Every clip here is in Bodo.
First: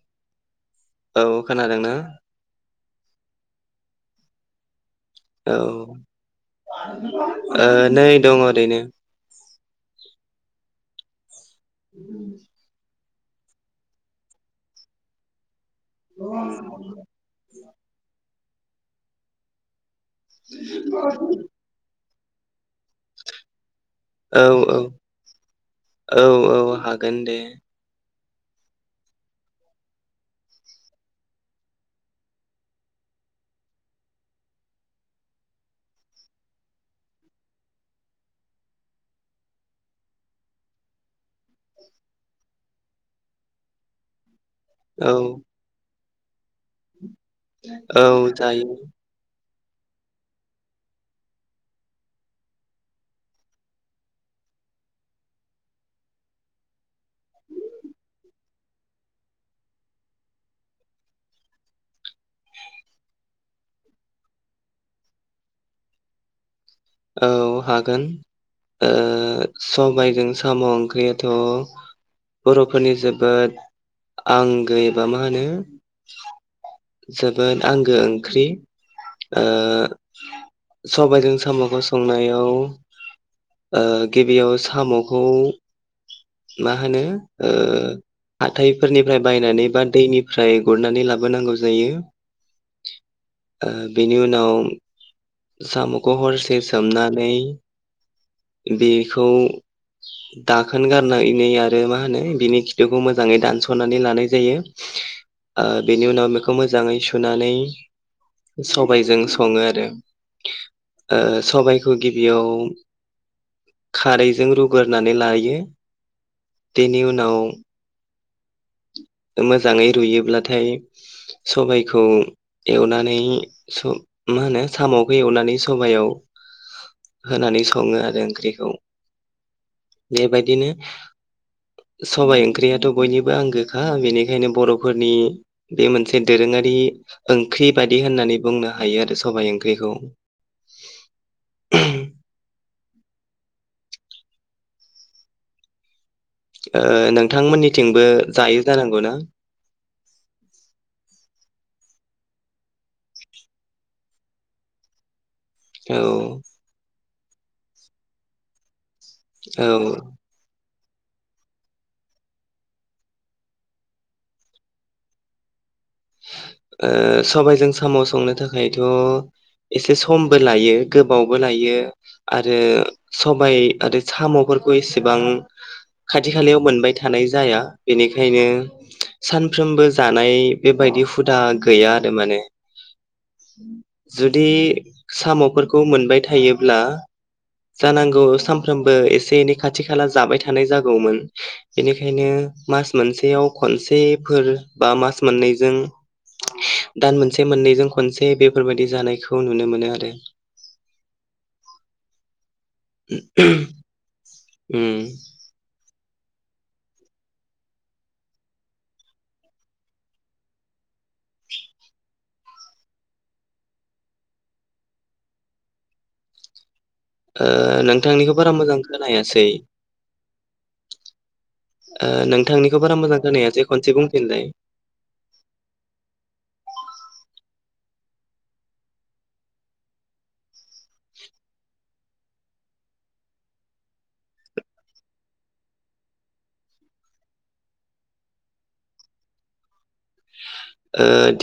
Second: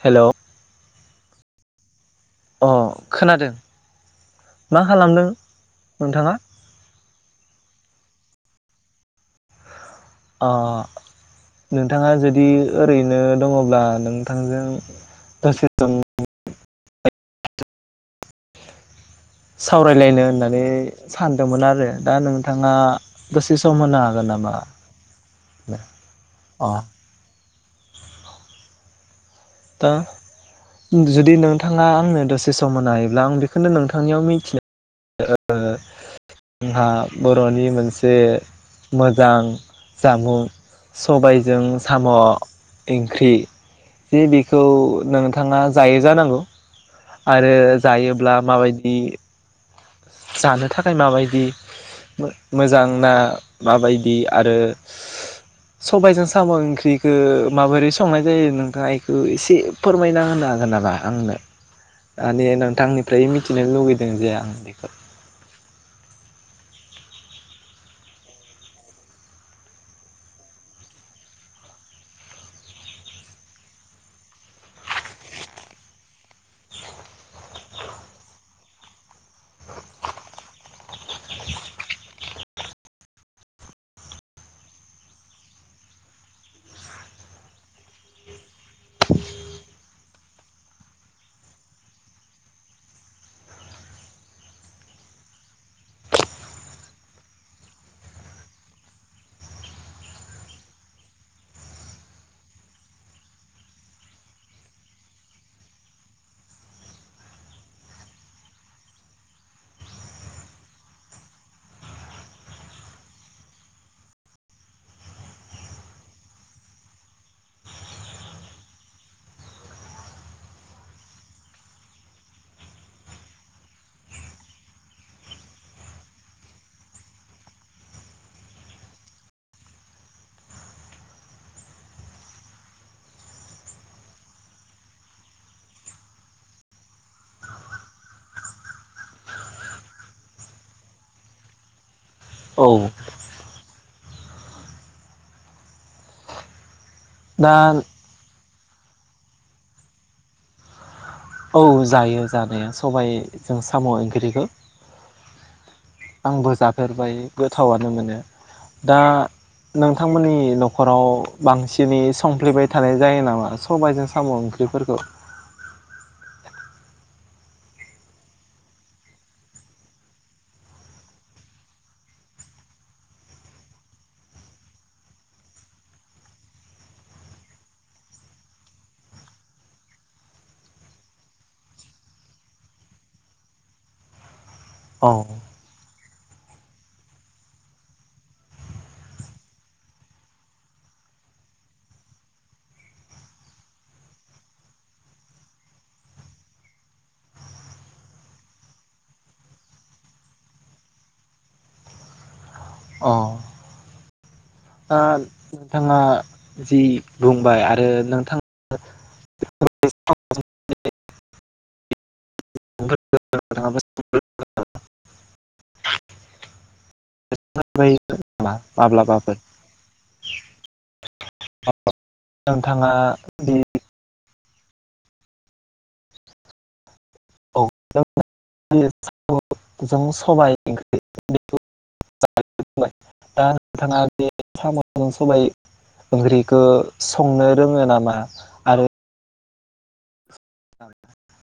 हेल' औ खोनादों ना? अ खोनादों मा खालामदों औ नोंथाङा ओ नै दङ ओरैनो अ नोंथाङा जुदि ओरै नो दङब्ला नोंथांजों दसे सम [inaudible] उ [inaudible] सावराय लायनो होननानै सानदोंमोन आरो दा नोंथाङा दसे सम होनो हागोन औ नामा औ औ अ औ हागोन दे। दा जुदि नोंथाङा आंनो दसे सम मोनो हायोब्ला आं बेखौनो नोंथांनियाव मिथिनानै जोंहा बर'नि मोनसे मोजां जामुं सबायजों साम' ओंख्रि बे खौ औ नोंथाङा जायो जानांगौ आरो औ जायोब्ला जायो माबायदि जानो थाखाय माबायदि मो-मोजां ना माबायदि आरो सबाइजों साम' ओंख्रिखो माबोरै संनाय जायो नोंथाङा इखो एसे फोरमायना होनो हागोन नामा आंनो मानि नोंथांनिफ्राय मिथिनो लुगैदों जे आं बे [inaudible] औ हागोन ओ सबाइजों साम' ओंख्रियाथ' बर'फोरनि जोबोद आंगो एबा मा होनो जोबोद आंगो ओंख्रि ओ सबायजों साम'खौ संनायाव ओ गिबियाव साम'खौ मा होनो ओ हाथायफोरनिफ्राय बायनानै बा दैनिफ्राय गुरनानै लाबोनांगौ जायो ओ बिनि उनाव साम'खौ हरसे सोमनानै बेखौ दाखोन गारनानै मा होनो बिनि खिथुखौ मोजाङै दानसनानै लानाय जायो ओ बिनि उनाव बेखौ खौ मोजाङै सुनानै सबायजों सङो आरो ओ सबाइखौ गिबियाव खारैजों रुग्रोनानै लायो बेनि उनाव मोजाङै रुयोब्लाथाय सबाइखौ एवनानै मा होनो सामखौ एवनानै सबयाव होनानै सङो आरो ओंख्रिखौ। बेबायदिनो सबाइ ओंख्रियाथ बयनिबो आंगोखा बेनिखायनो बरफोरनि बे मोनसे दोरोङारि ओंख्रि बायदि होननानै बुंनो हायो आरो सबाइ ओंख्रिखौ औ [unintelligible] ओ दा नोंथांमोननिथिंबो जायो जानां गौना औ जायो जानाया सबाइ जों साम' ओंख्रिखौ औ आंबो जाफेरबाय गोथावानो मोनो दा औ नोंथांमोननि न' न'खराव बांसिनै संफ्लेबाय थानाय जायो नामा सबायजों साम ओंख्रिफोरखौ ओ सबायजों साम' संनो थाखायथ' एसे समबो लायो गोबावबो लायो आरो सबाय आरो सामफोरखौ एसेबां खाथि खालायाव मोनबाय थानाय जाया बेनिखायनो सानफ्रोमबो जानाय बेबायदि हुदा गैया आरो माने जु बिदि औ सामफोरखौ मोनबाय थायोब्ला जानांगौ सानफ्रोमबो एसे एनै खाथि खाला जाबाय थानाय जागौमोन बेनिखायनो मास मोनसेयाव खनसेफोर बा मास मोननैजों दान मोनसे मोननैजों खनसे बेफोरबायाददि जानायखौ नुनो मोनो आरो अ दा ओम नोंथाङा जि बुंबाय आरो नोंथाङा अ ओ ओ नोंथांनिखौ बारा मोजां माब्लाबाफोर खोनासै ओ नोंथांनिखौ नोंथाङा बारा मोजां बे खोनासै खनसे बुंफिनलाय सजों सबाय ओंख्रि दा नोंथाङा बे सामजों सबाय ओंख्रिखौ संनो रोङो नामा आरो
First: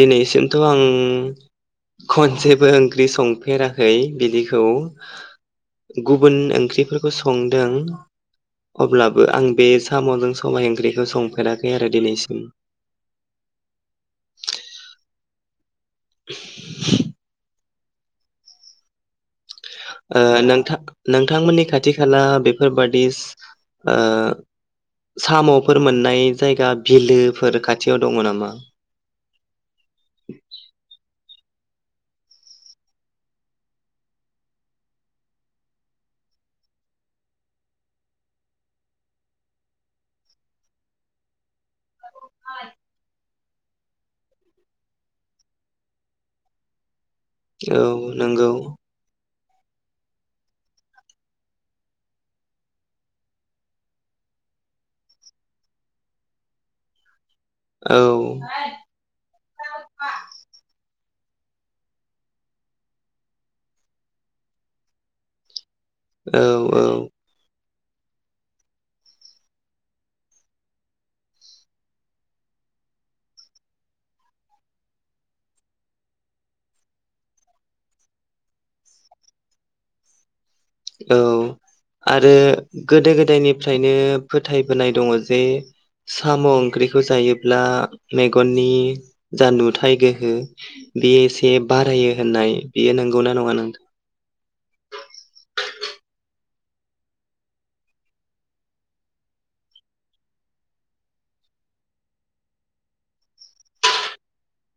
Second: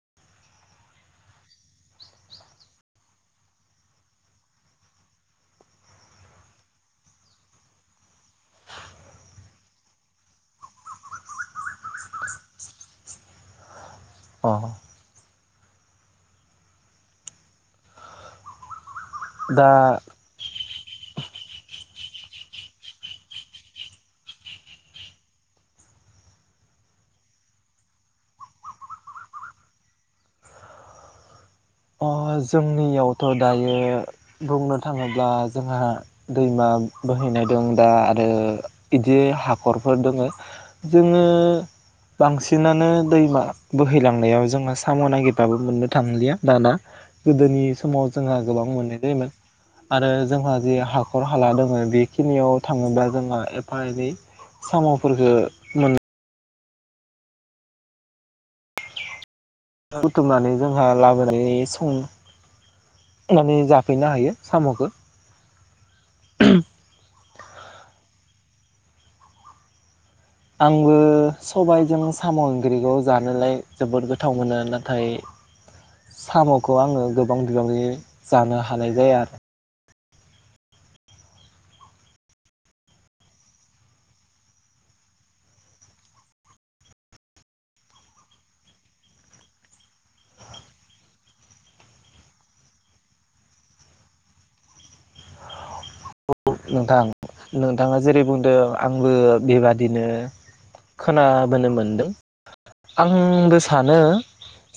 दिनैसिमथ आं खनसेबो ओंख्रि संफेराखै बिदिखौ गुबुन ओंख्रिफोरखौ संदों अब्लाबो आं बे सामजों सबाय ओंख्रिखौ संफेराखै आरो दिनैसिम अ [unintelligible] दा ओ नोंथां नोंथांमोननि खाथि खाला बेफोरबादि ओ सामफोर मोननाय जायगा बिलोफोर खाथियाव दङ नामा औ अ जोंनियावथ दायो बुंनो थाङोब्ला जोंहा दैमा बोहैनाय दं दा आरो बिदि हाखरफोर दङ जोङो बांसिनानो दैमा बोहैलांनायाव जोङो साम नागिरबाबो मोननो थांलिया दाना गोदोनि औ समाव जोंहा नंगौ गोबां मोननाय जायोमोन आरो जोंहा जे हाखर हाला दङ बेखिनियाव थाङोब्ला जोंहा एफा एनै सामफोरखो मोनो औ बुथुमनानै जोंहा लाबो ओ फुं संनानै जाफैनो हायो सामखौ औ औ आंबो सबायजों साम ओंख्रिखौ जानोलाय जोबोद गोथाव मोनो नाथाय सामखौ आङो गोबां बिबांनि जानो हानाय जाया आरो औ आरो गोदो गोदायनिफ्रायनो फोथायबोनाय दङ जे साम ओंख्रिखौ जायोब्ला मेगननि जा नुथाय गोहो बे एसे बारायो होननाय बेयो नंगौना नङा नोंथां नंगौ नोंथां नोंथाङा जेरै बुंदों आंबो बेबादिनो खोनाबोनो मोनदों आंबो सानो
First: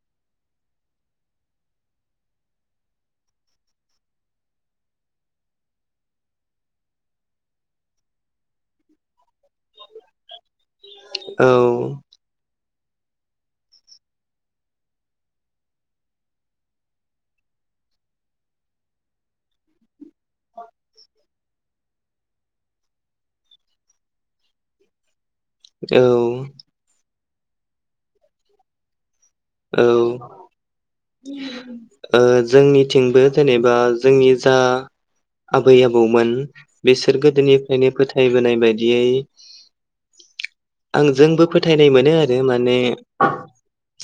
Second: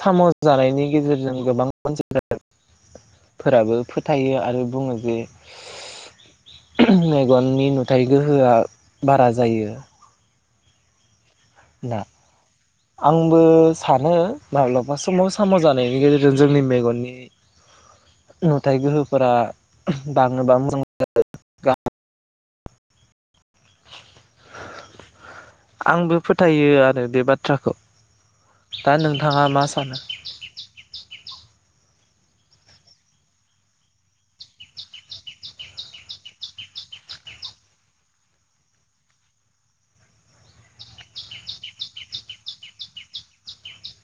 साम जानायनि गेजेरजों गोबां अनसायफोराबो फोथायो आरो बुङो जे मेगननि नुथायाइ गोहोआ बारा जायो ना औ आंबो सानो माब्लाबा समाव साम' जानायनि गेजेरजों जोंनि मेगननि नुथाय गोहोफोरा बाङोबा आंबो औ फोथायो आरो बे बाथ थ्राखौ दा नों थाङा मा औ सानो? ओह जोंनिथिंबो जेनेबा जोंनि जा आबै आबौमोन बिसोर गोदोनिफ्रायनो फोथायबोनाय बायदियै आं जोंबो फोथायनाय मोनो आरो माने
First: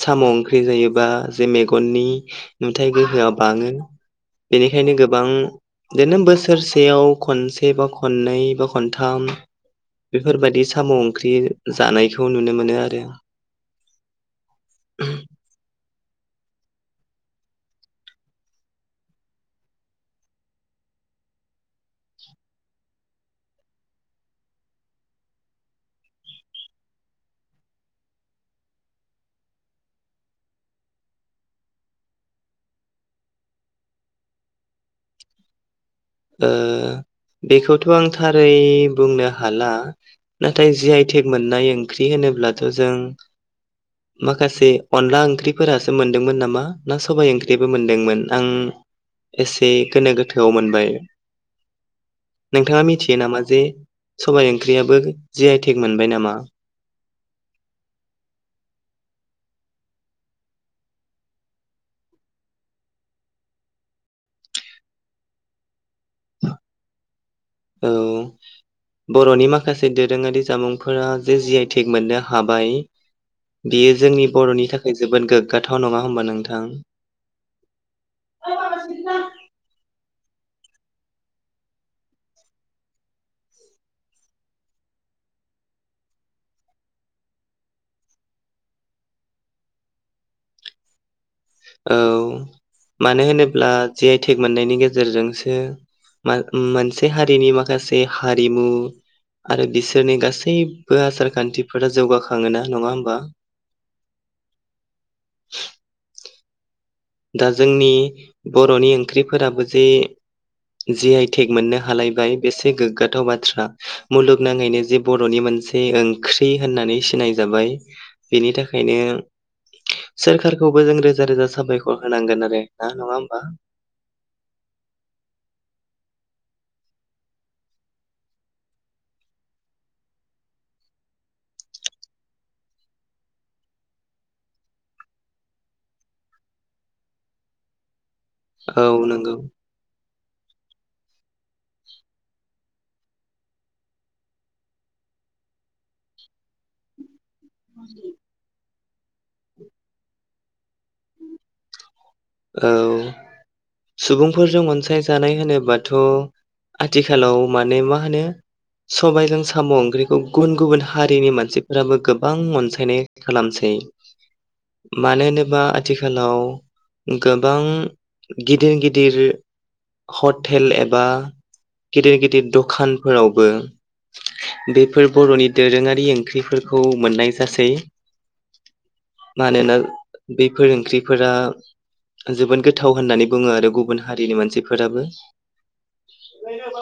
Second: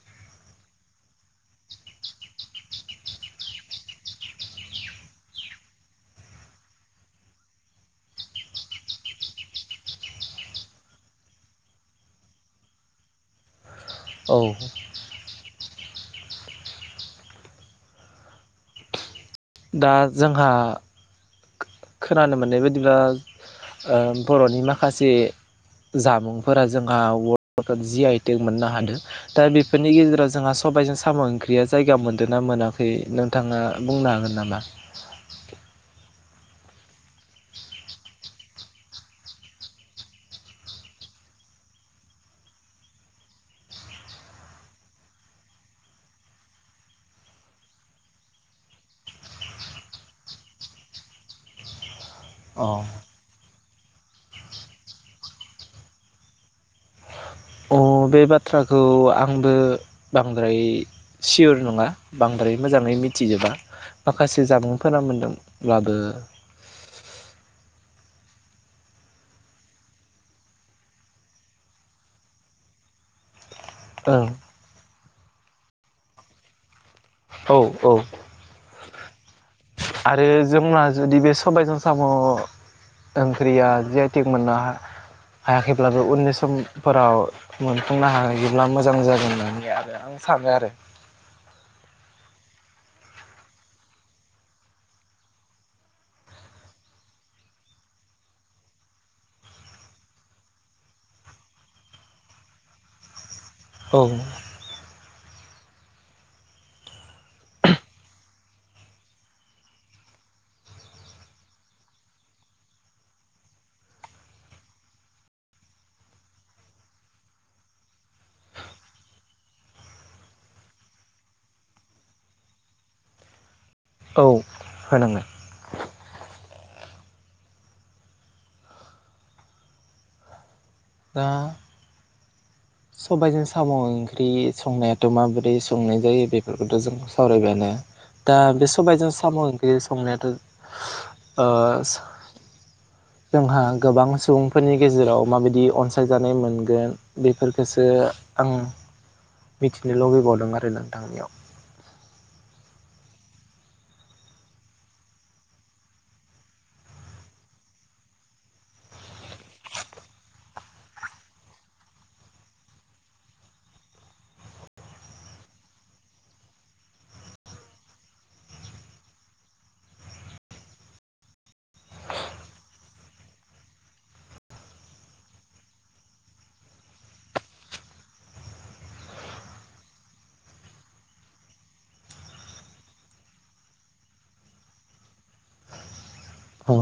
साम' ओंख्रि जायोबा जे मेगननि नुथाइ गोहोआ बाङो बेनिखायनो गोबां इदिनो बोसोरसेयाव खनसे बा खननै बा खनथाम बेफोरबायदि साम' ओंख्रि जानायखौ नुनो मोनो आरो। औ दा जोंहा खो-खोनानो मोननाय बायदिब्ला ओह बर'नि माखासे जामुंफोरा जोंहा [inaudible] जि आइ टेक मोननो हादों दा बेफोरनि गेजेराव जोंहा सबायजों साम' ओंख्रिया जायगा मोनदों ना मोनाखै नोंथाङा बुंनो हागोन नामा? ओह बेखौथ' आं थारै बुंनो हाला नाथाय जि आइ टेक मोननाय ओंख्रि होनोब्लाथ' जों माखासे अनला ओंख्रिफोरासो मोनदोंमोन नामा ना सबाय ओंख्रिबो मोनदोंमोन आं एसे गोनो गोथोआव मोनबाय। अ नोंथाङा मिथियो नामा जे सबाय ओंख्रियाबो जि आइ टेक मोनबाय नामा? अह बे बाथ्राखौ आंबो बांद्राय सियर नङा । बांद्राय मोजाङै मिथिजोबा माखासे जामुंफोरा मोनदोंब्लाबो औ बर'नि माखासे दोरोङारि जामुंफोरा जे जि आइ टेक मोननो हाबाय बियो ओं जोंनि बर'नि थाखाय जोबोद गोग्गाथाव नङा होमबा नोंथां? औ औ। ना आरो जोंना जुदि बे सबायजों साम' ओंख्रिया जि आइ टेग मोननो हा-हायाखैब्लाबो उननि समफोराव मोनफुंनो हायोब्ला मोजां जागोन होननानै आरो आं सानो आरो औ मानो होनोब्ला जि आइ टेग मोननायनि गेजेरजोंसो मा मोनसे हारिनि माखासे हारिमु आरो बिसोरनि गासैबो आसार खान्थिफोरा जौगाखाङो ना नङा होमबा? औ नंगौ। [inaudible] दा जोंनि बर'नि ओंख्रिफोराबो जे जि आइ टेग मोननो हालायबाय बेसे गोग्गाथाव बाथ्रा मुलुगनाङैनो जि बर'नि मोनसे ओंख्रि होननानै सिनायजाबाय बेनि थाखायनो सोरखारखौबो जों रोजा रोजा साबाय खर होनांगोन आरो दा नङा होमबा? औ होनांगोन। सबाइजों साम' ओंख्रि संनायाथ' माबोरै संनाय जायो बेफोरखौथ' जों सावरायबायानो। दा बे औ सबायजों नंगौ साम' ओंख्रि संनायाथ' ओस जोंहा गोबां सुबुंफोरनि गेजेराव माबायदि अनसायजानाय मोनगोन बेफोरखोसो आं मिथिनो लुगैबावदों नाथाय नोंथांनियाव। औ सुबुंफोरजों अनसायजानाय होनोबाथ' आथिखालाव माने मा होनो सबायजों साम' ओंख्रिखौ गुबुन गुबुन हारिनि मानसिफोराबो गोबां अनसायनाय खालामसै। मानो होनोबा आथिखालाव गोबां गिदिर गिदिर हटेल एबा गिदिर गिदिर दखानफोरावबो बेफोर बर'नि दोरोङारि ओंख्रिफोरखौ मोननाय जासै मानोना बेफोर ओंख्रिफोरा जोबोद गोथाव होननानै बुङो आरो गुबुन हारिनि मानसिफोराबो। औ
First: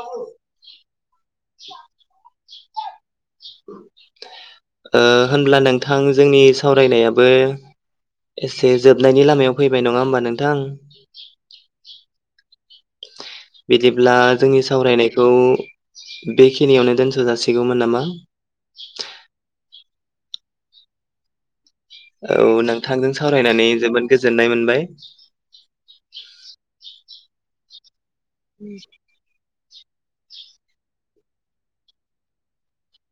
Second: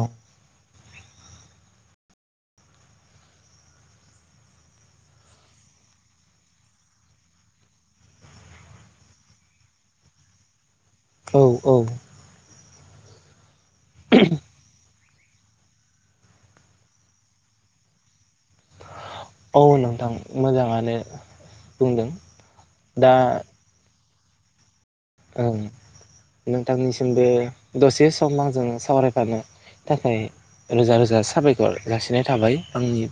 ओह होनब्ला नोंथां जोंनि सावरायनायाबो एसे जोबनायनि लामायाव फैबाय नङा होमबा नोंथां? औ औ बिदिब्ला जोंनि सावरायनायखौ बेखिनियावनो दोनथ' जासिगौमोन नामा? औ नोंथां मोजाङानो बुंदों औ नों थांजों दा सावरायनानै जोबोद गोजोननाय मोनबाय। नोंथांनिसि मबो दसे सम आजों सावरायफानो थाखाय रोजा रोजा साबायखर जासिनाय थाबाय। आंनि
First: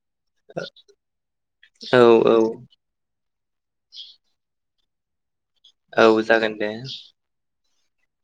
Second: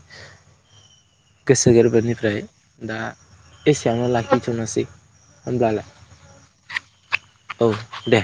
गोसो औ गोरबोनिफ्राय औ दा एसेयावनो लाखिथ'नोसै। होमब्लालाय औ जागोन दे। औ दे।